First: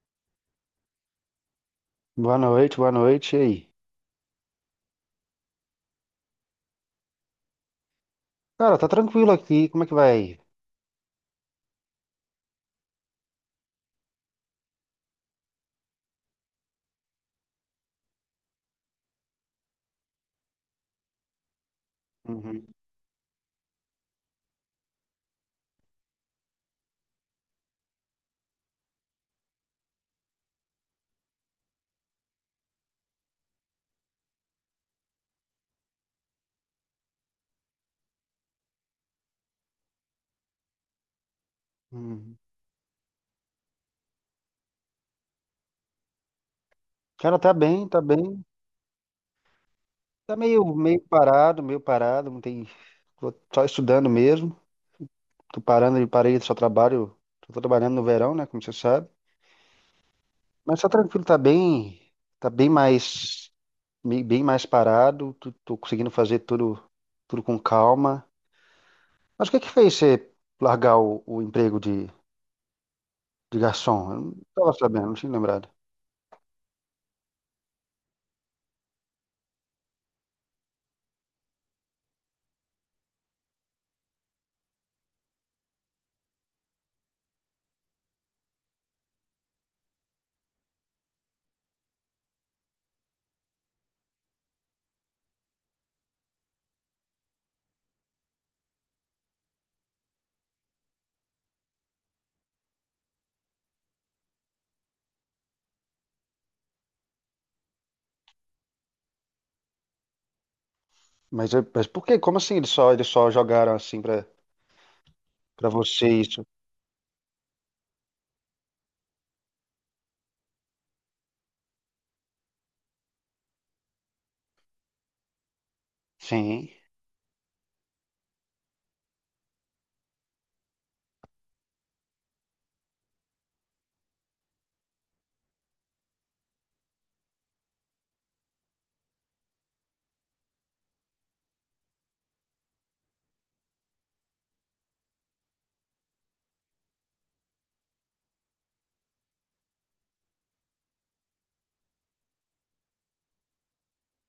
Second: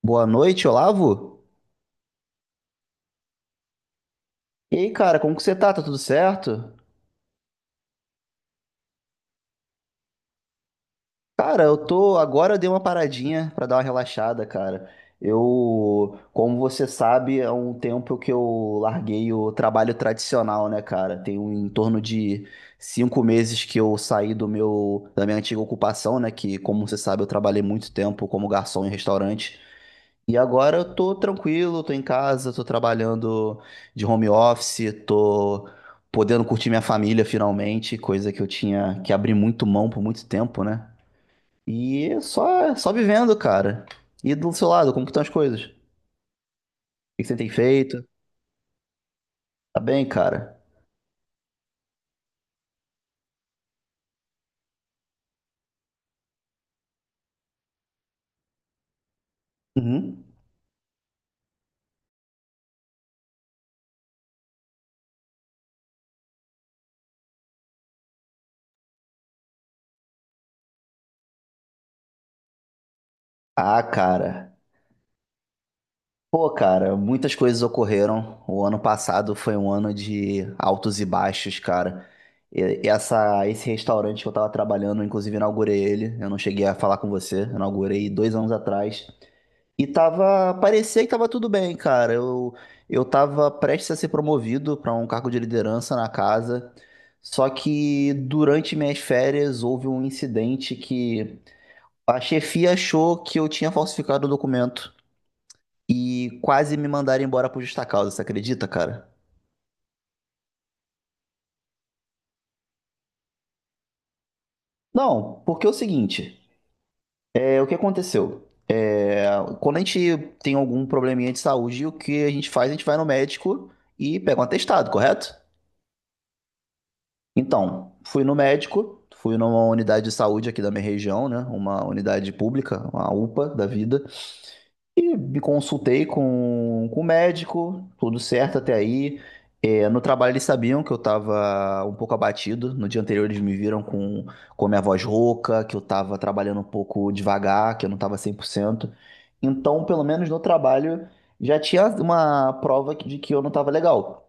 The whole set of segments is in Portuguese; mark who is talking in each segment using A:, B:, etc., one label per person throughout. A: Boa noite, Olavo.
B: Boa noite, boa noite. E aí?
A: E aí, cara, como que você tá? Tá tudo certo?
B: Cara, tá tranquilo aqui. Como é que vai? Aí?
A: Cara, eu tô. Agora eu dei uma paradinha pra dar uma relaxada, cara. Eu, como você sabe, há um tempo que eu larguei o trabalho tradicional, né, cara? Tem em torno de
B: Uhum,
A: 5 meses que eu saí da minha antiga ocupação, né? Que, como você sabe, eu trabalhei muito tempo como garçom em restaurante. E agora eu tô tranquilo, tô em casa, tô trabalhando de home office, tô podendo curtir minha família finalmente, coisa que eu tinha que abrir muito mão por muito tempo, né? E
B: uhum.
A: só, só vivendo, cara. E do seu lado, como que estão as coisas? O que que você
B: Cara,
A: tem
B: tá bem, tá
A: feito?
B: bem.
A: Tá bem,
B: Tá
A: cara?
B: meio parado, meio parado. Não tem. Tô só estudando mesmo. Tô parando de parei, só trabalho. Tô trabalhando no verão, né? Como você sabe.
A: Uhum.
B: Mas tá tranquilo, tá bem. Tá bem mais, bem mais parado. Tô conseguindo fazer tudo, tudo com calma. Mas o que que fez você largar o emprego de
A: Ah,
B: garçom? Eu não
A: cara.
B: tava sabendo, não tinha lembrado.
A: Pô, cara, muitas coisas ocorreram. O ano passado foi um ano de altos e baixos, cara. Esse restaurante que eu tava trabalhando, eu inclusive inaugurei ele. Eu não cheguei a falar com você, eu inaugurei 2 anos atrás. E tava, parecia que tava tudo bem, cara. Eu tava prestes a ser promovido para um cargo de liderança na casa. Só que durante minhas férias houve um incidente que a chefia achou que eu tinha falsificado o documento e quase me mandaram embora por justa causa, você acredita, cara?
B: Mas por quê? Como assim eles só jogaram assim pra,
A: Não, porque
B: pra
A: é o
B: você
A: seguinte.
B: isso?
A: É, o que aconteceu? É, quando a gente tem algum probleminha de saúde, o que a gente faz? A gente vai no médico e pega um atestado, correto?
B: Sim.
A: Então, fui no médico, fui numa unidade de saúde aqui da minha região, né? Uma unidade pública, uma UPA da vida. E me consultei com o médico, tudo certo até aí. É, no trabalho eles sabiam que eu estava um pouco abatido. No dia anterior eles me viram com a minha voz rouca, que eu estava trabalhando um pouco devagar, que eu não estava 100%. Então, pelo menos no trabalho, já tinha uma prova de que eu não estava legal.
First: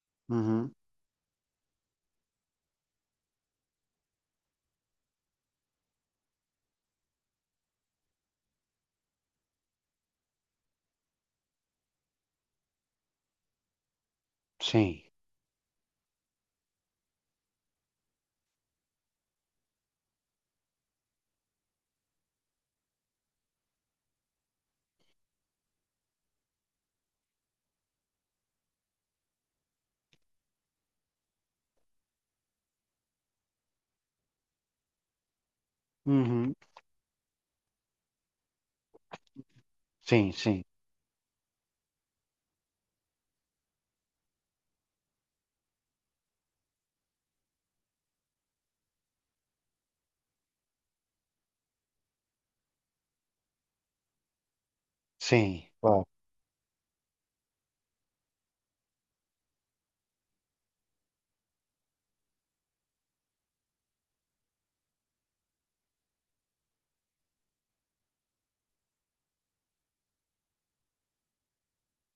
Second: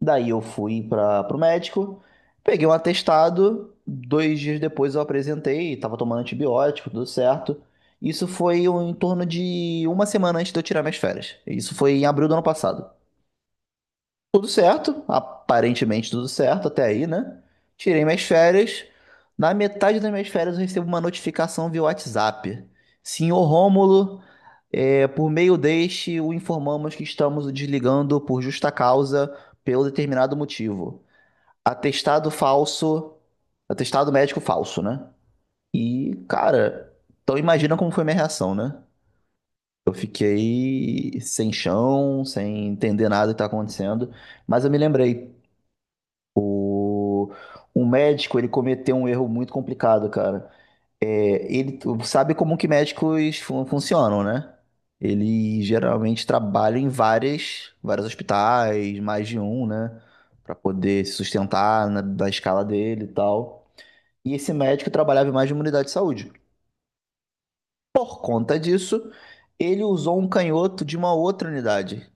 A: Daí eu
B: Uhum.
A: fui para o médico, peguei um atestado, 2 dias depois eu apresentei, estava tomando antibiótico, tudo certo. Isso foi em torno de uma semana antes de eu tirar minhas férias. Isso foi em abril do ano passado. Tudo
B: Sim.
A: certo, aparentemente tudo certo até aí, né? Tirei minhas férias. Na metade das minhas férias eu recebo uma notificação via WhatsApp. Senhor Rômulo, é, por meio deste o informamos que estamos o desligando por justa causa, pelo determinado motivo. Atestado falso. Atestado médico falso, né? E,
B: Uhum.
A: cara, então imagina como foi minha reação, né? Eu
B: Sim, sim.
A: fiquei sem chão, sem entender nada que tá acontecendo. Mas eu me lembrei, o, um médico, ele cometeu um erro muito complicado, cara. É, ele sabe como que médicos funcionam, né? Ele
B: Sim. Claro.
A: geralmente trabalha em vários hospitais, mais de um, né? Pra poder se sustentar da escala dele e tal. E esse médico trabalhava em mais de uma unidade de saúde. Por conta disso, ele usou um canhoto de uma outra unidade.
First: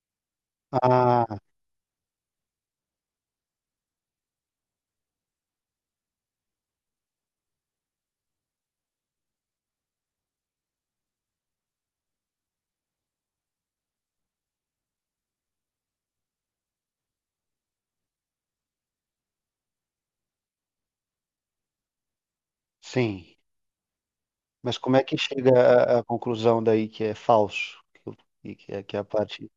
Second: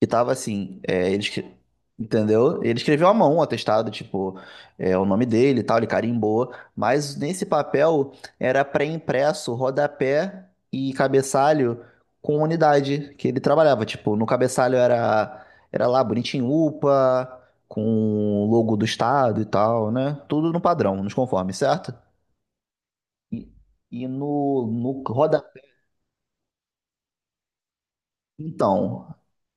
A: Que tava assim,
B: Ah,
A: entendeu? Ele escreveu à mão o atestado, tipo, o nome dele e tal, ele carimbou. Mas nesse papel era pré-impresso, rodapé e cabeçalho com unidade que ele trabalhava. Tipo, no cabeçalho era lá, bonitinho, UPA, com o logo do estado e tal, né? Tudo no padrão, nos conformes, certo?
B: sim.
A: E, e no,
B: Mas como
A: no
B: é que chega
A: rodapé.
B: à conclusão daí que é falso? Que, e que é a
A: Então,
B: parte.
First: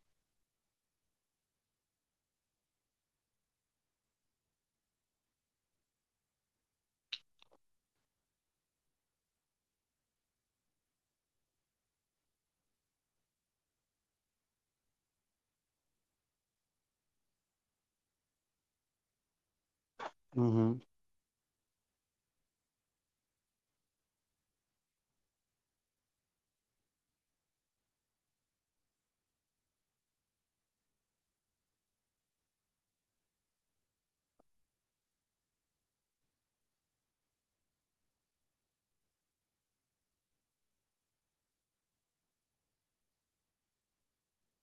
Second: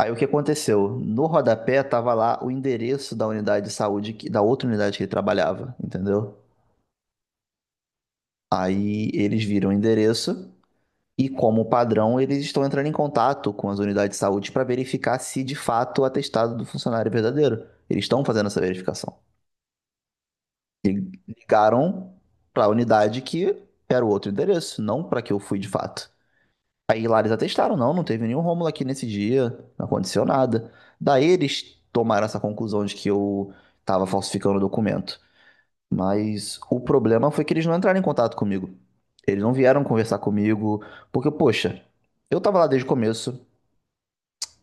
A: aí o que aconteceu? No rodapé tava lá o endereço da unidade de saúde, da outra unidade que ele trabalhava, entendeu? Aí eles viram o endereço e, como padrão, eles estão entrando em contato com as unidades de saúde para verificar se de fato o atestado do funcionário é verdadeiro. Eles estão fazendo essa verificação.
B: Uhum.
A: Ligaram para a unidade que era o outro endereço, não para que eu fui de fato. Aí lá eles atestaram, não, não teve nenhum Rômulo aqui nesse dia, não aconteceu nada. Daí eles tomaram essa conclusão de que eu tava falsificando o documento. Mas o problema foi que eles não entraram em contato comigo. Eles não vieram conversar comigo, porque, poxa, eu tava lá desde o começo,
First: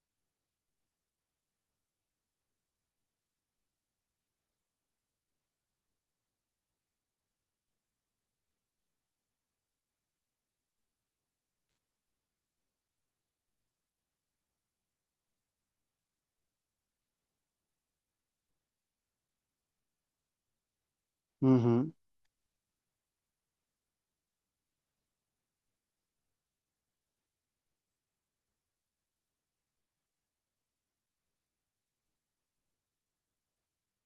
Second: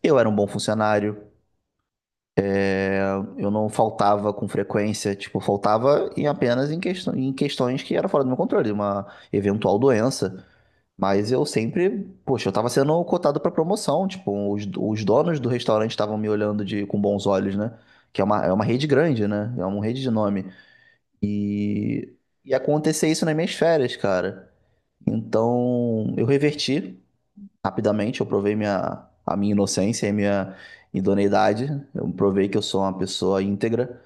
A: eu era um bom funcionário, é, eu não faltava com frequência, tipo, faltava em apenas em questões que eram fora do meu controle, uma eventual doença. Mas eu sempre, poxa, eu tava sendo cotado pra promoção, tipo, os donos do restaurante estavam me olhando com bons olhos, né? Que é uma rede grande, né? É uma rede de nome.
B: Uhum.
A: E, e acontecer isso nas minhas férias, cara. Então, eu reverti rapidamente, eu provei a minha inocência e minha idoneidade, eu provei que eu sou uma pessoa íntegra,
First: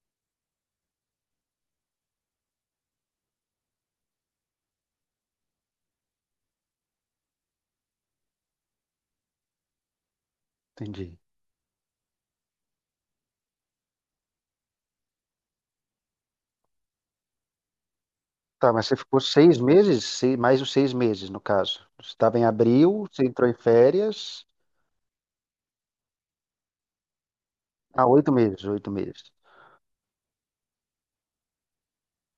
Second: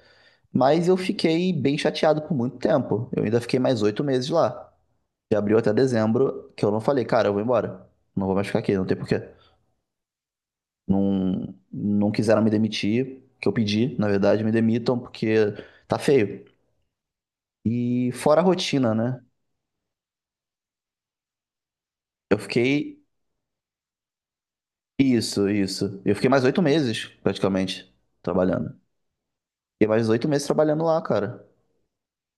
A: mas eu fiquei bem chateado por muito tempo. Eu ainda fiquei mais 8 meses lá, de abril até dezembro, que eu não falei, cara, eu vou embora. Não vou mais ficar aqui, não tem porquê.
B: Entendi.
A: Não, não quiseram me demitir, que eu pedi, na verdade, me demitam, porque tá feio. E fora a
B: Tá, mas
A: rotina,
B: você
A: né?
B: ficou 6 meses? Mais os 6 meses, no caso. Você
A: Eu
B: estava em
A: fiquei.
B: abril, você entrou em férias.
A: Isso, isso. Eu fiquei mais 8 meses, praticamente,
B: Ah, 8 meses,
A: trabalhando.
B: 8 meses.
A: Fiquei mais oito meses trabalhando lá, cara.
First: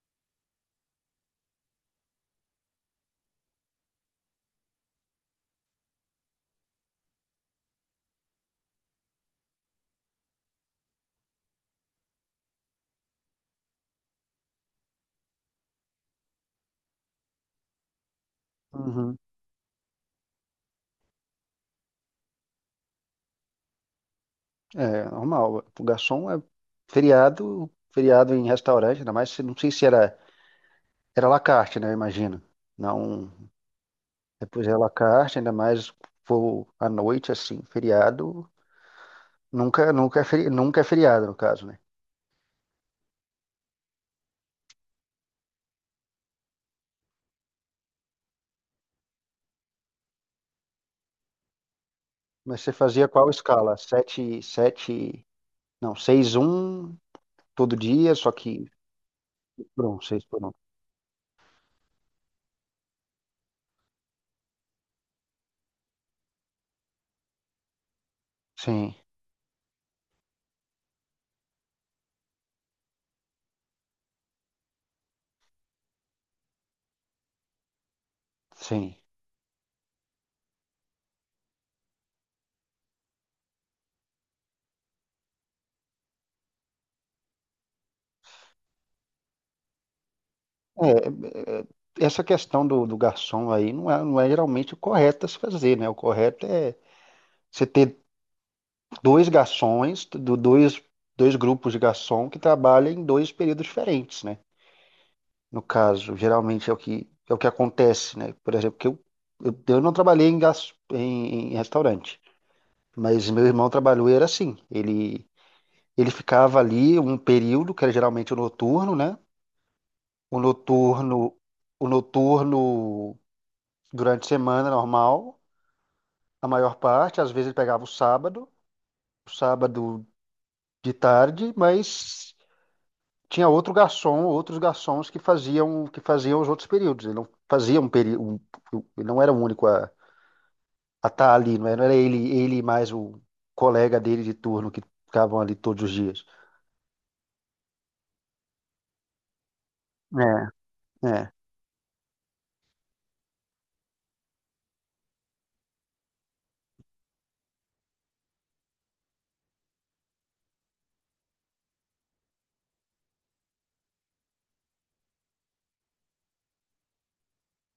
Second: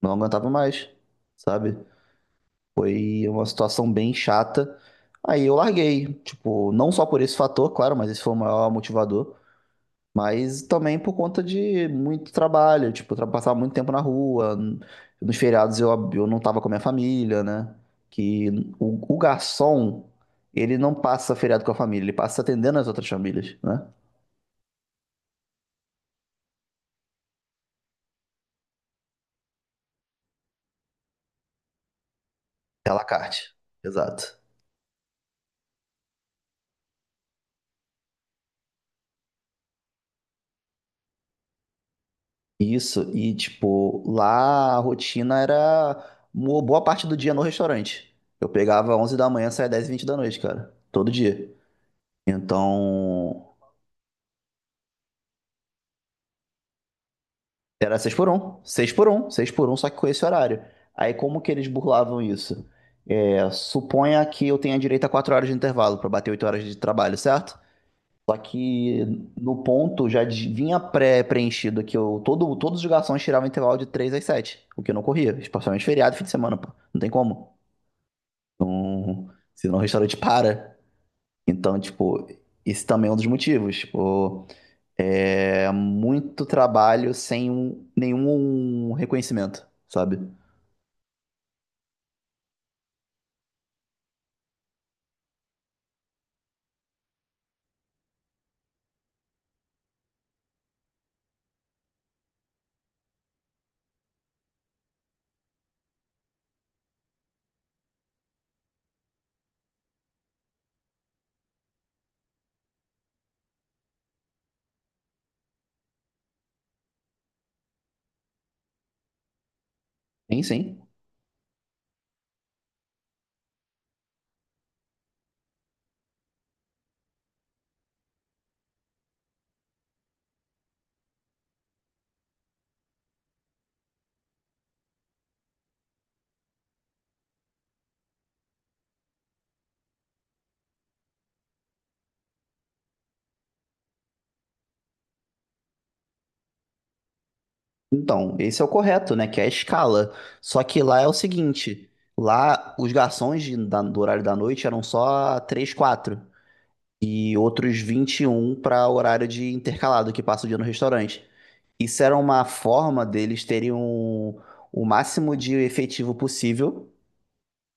A: Não aguentava mais, sabe? Foi uma situação bem chata. Aí eu larguei. Tipo, não só por esse fator, claro, mas esse foi o maior motivador. Mas também por conta de muito trabalho, tipo, passava muito tempo na rua. Nos feriados eu não estava com a minha família, né? Que o
B: Uhum.
A: garçom, ele não passa feriado com a família, ele passa atendendo as outras famílias, né?
B: É normal. O garçom é feriado, feriado em restaurante, ainda mais se não sei se era à la carte, né? Eu imagino.
A: É à la
B: Não,
A: carte. Exato.
B: depois é à la carte, ainda mais for à noite assim, feriado, nunca nunca é feriado no caso, né?
A: Isso, e tipo, lá a rotina era uma boa parte do dia no restaurante. Eu pegava 11h da manhã, saía 22h20, cara. Todo dia.
B: Mas você fazia qual
A: Então,
B: escala? Sete, sete, não, seis, um todo
A: era seis
B: dia,
A: por
B: só
A: um,
B: que
A: seis por um, seis por um, só que
B: pronto,
A: com esse
B: seis por um.
A: horário. Aí como que eles burlavam isso? É, suponha que eu tenha direito a 4 horas de intervalo para bater 8 horas de trabalho, certo? Só
B: Sim,
A: que no ponto já vinha pré-preenchido que todos os garçons tiravam intervalo de 3 às 7, o que não corria, especialmente feriado e fim de semana, pô. Não tem como.
B: sim.
A: Uhum. Senão o restaurante para. Então, tipo, esse também é um dos motivos. Tipo, é muito trabalho sem nenhum reconhecimento, sabe?
B: É, é, essa questão do garçom aí não é, geralmente o correto a se fazer, né? O correto é você ter dois garçons, dois grupos de garçom que trabalham em dois períodos diferentes, né? No caso, geralmente é o que acontece, né? Por exemplo, que eu não trabalhei em restaurante, mas meu irmão trabalhou e era assim. Ele ficava ali um período, que era geralmente o noturno, né? O
A: Sim, sim.
B: noturno, o noturno durante a semana normal, a maior parte, às vezes ele pegava o sábado, de tarde, mas tinha outro garçom, outros garçons que faziam os outros períodos. Ele não fazia um período, ele não era o único a estar ali, não era ele e mais o colega dele de turno que ficavam ali todos os dias.
A: Então, esse é o correto, né? Que é a escala. Só que lá é
B: É,
A: o
B: é,
A: seguinte: lá os garçons do horário da noite eram só 3, quatro. E outros 21 para horário de intercalado, que passa o dia no restaurante. Isso era uma forma deles terem o máximo de efetivo possível,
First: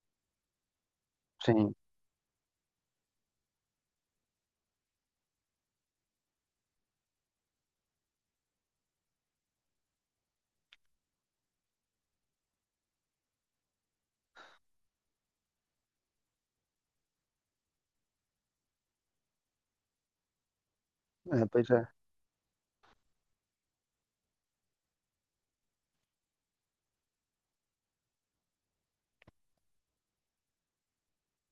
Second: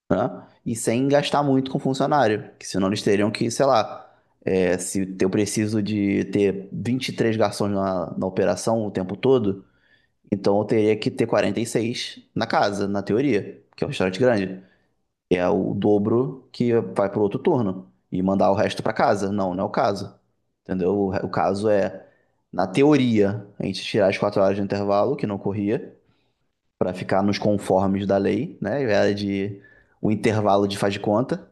A: né? E sem gastar muito
B: sim,
A: com funcionário. Que senão eles teriam que, sei lá. É, se eu preciso de ter 23 garçons na operação o tempo todo, então eu teria que ter 46 na casa, na teoria, que é um restaurante grande. É o dobro que vai pro outro turno e mandar o resto pra casa. Não, não é o caso. Entendeu? O
B: é,
A: caso
B: pois é,
A: é, na teoria, a gente tirar as 4 horas de intervalo, que não corria, pra ficar nos conformes da lei, né? Era de o intervalo de faz de conta.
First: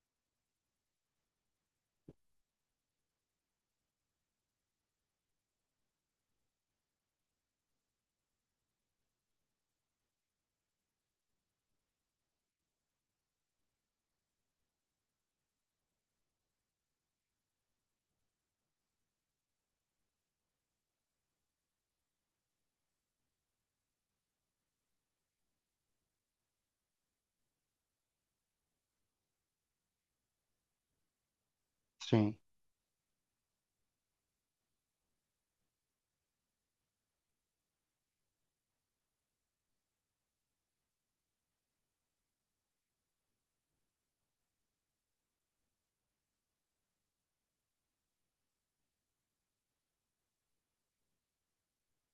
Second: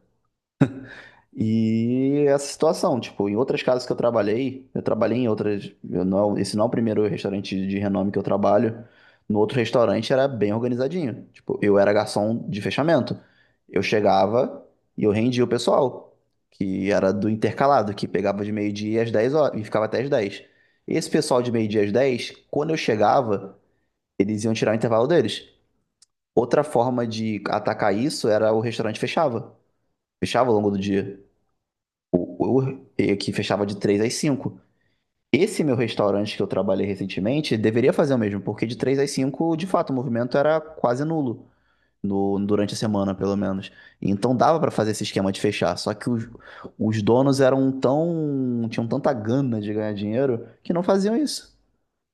A: E essa situação, tipo, em outras casas que eu trabalhei em outras, eu não, esse não é o primeiro restaurante de renome que eu trabalho. No outro restaurante era bem organizadinho. Tipo, eu era garçom de fechamento. Eu chegava e eu rendia o pessoal, que era do intercalado, que pegava de meio-dia às 10 horas e ficava até às dez. Esse pessoal de meio-dia às 10, quando eu chegava, eles iam tirar o intervalo deles. Outra forma de atacar isso era o restaurante fechava. Fechava ao longo do dia.
B: sim.
A: E que fechava de 3 às 5. Esse meu restaurante que eu trabalhei recentemente deveria fazer o mesmo, porque de 3 às 5, de fato, o movimento era quase nulo. No, durante a semana, pelo menos. Então dava pra fazer esse esquema de fechar. Só que os donos eram tão. Tinham tanta gana de ganhar dinheiro que não faziam isso.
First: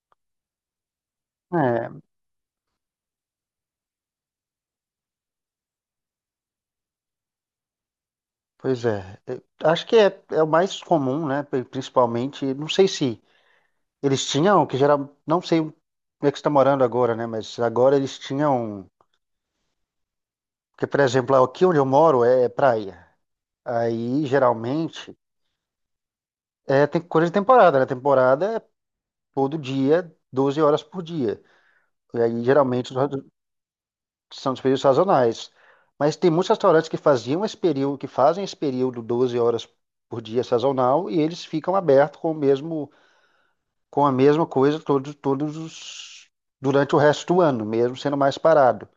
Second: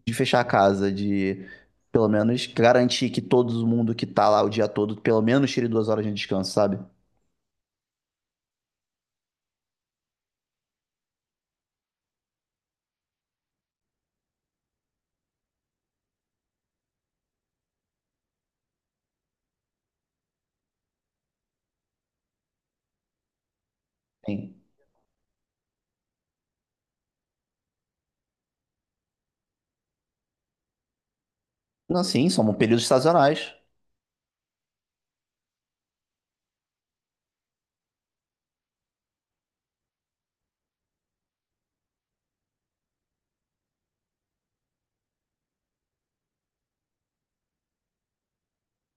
A: De fechar a casa, de
B: É,
A: pelo menos garantir que todo mundo que tá lá o dia todo, pelo menos tire 2 horas de descanso, sabe?
B: pois é. É, acho que é o mais comum, né? Principalmente, não sei se eles tinham, não sei como é que está morando agora, né? Mas agora eles tinham, porque, por exemplo, aqui onde eu moro é praia. Aí,
A: Sim.
B: geralmente, tem coisa de temporada, né? Temporada é todo dia, 12 horas por dia.
A: Não,
B: E
A: sim,
B: aí,
A: são períodos
B: geralmente,
A: sazonais.
B: são os períodos sazonais. Mas tem muitos restaurantes que faziam esse período, que fazem esse período 12 horas por dia sazonal e eles ficam abertos com o mesmo, com a mesma coisa durante o resto do ano, mesmo sendo mais parado.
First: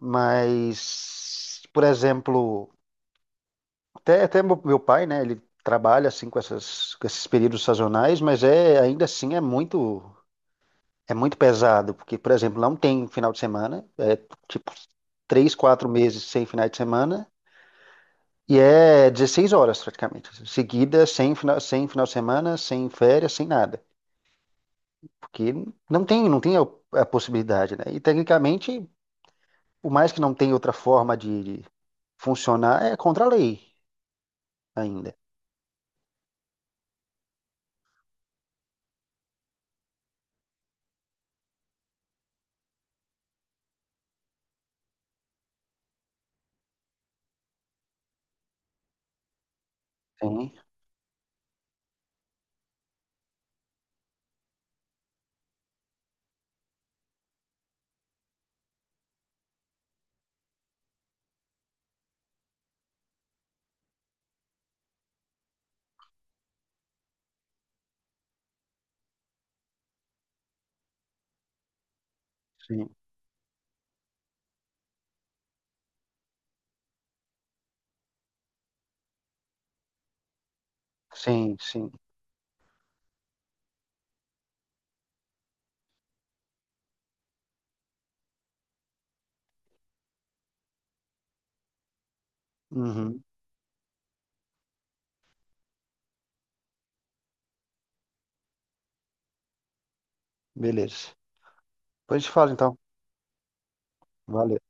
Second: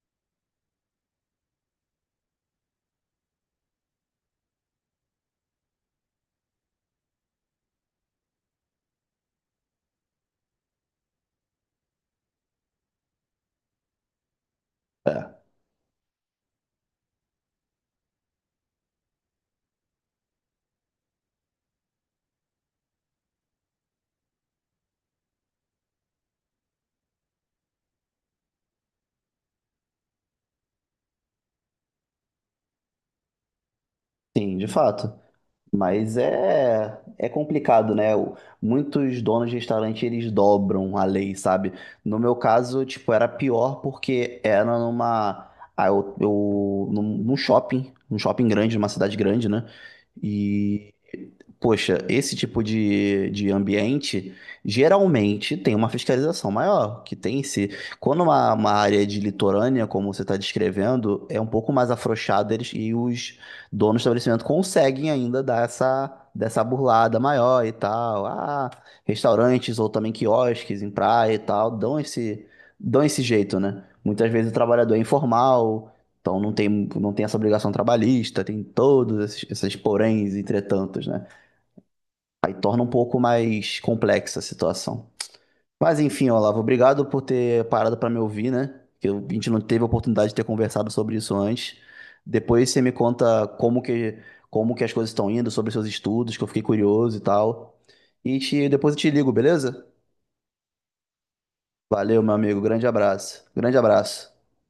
B: Mas, por exemplo, até meu pai, né? Ele trabalha assim com essas, com esses períodos sazonais, mas é ainda assim é muito pesado, porque, por exemplo, não tem final de semana, é tipo
A: É,
B: 3, 4 meses sem final de semana e é 16 horas praticamente, seguida sem final de semana, sem férias, sem nada, porque não tem a possibilidade, né? E tecnicamente, por mais que não tenha outra forma de funcionar, é contra a lei
A: sim, de fato.
B: ainda.
A: Mas é complicado, né? Muitos donos de restaurante, eles dobram a lei, sabe? No meu caso, tipo, era pior porque era numa... Ah, num shopping grande, numa cidade grande, né?
B: Sim,
A: E, poxa, esse tipo de ambiente, geralmente, tem uma fiscalização maior, que tem se... Quando uma área de litorânea, como você está descrevendo, é um pouco mais afrouxada, e os donos do estabelecimento conseguem ainda dar essa dessa burlada maior e tal. Ah, restaurantes ou também quiosques em praia e tal,
B: sim,
A: dão esse jeito, né? Muitas vezes o trabalhador é informal, então não tem essa obrigação trabalhista, tem todos esses poréns e entretantos, né?
B: sim,
A: Aí torna um pouco mais complexa a situação. Mas enfim, Olavo, obrigado por ter parado para me ouvir, né? Que a gente não teve a oportunidade de ter conversado sobre isso antes. Depois você me
B: sim.
A: conta como que as coisas estão indo, sobre seus estudos, que eu fiquei curioso e tal. E depois eu te ligo, beleza?
B: Beleza. Depois
A: Valeu,
B: a gente
A: meu
B: fala
A: amigo.
B: então.
A: Grande abraço. Grande abraço.
B: Valeu.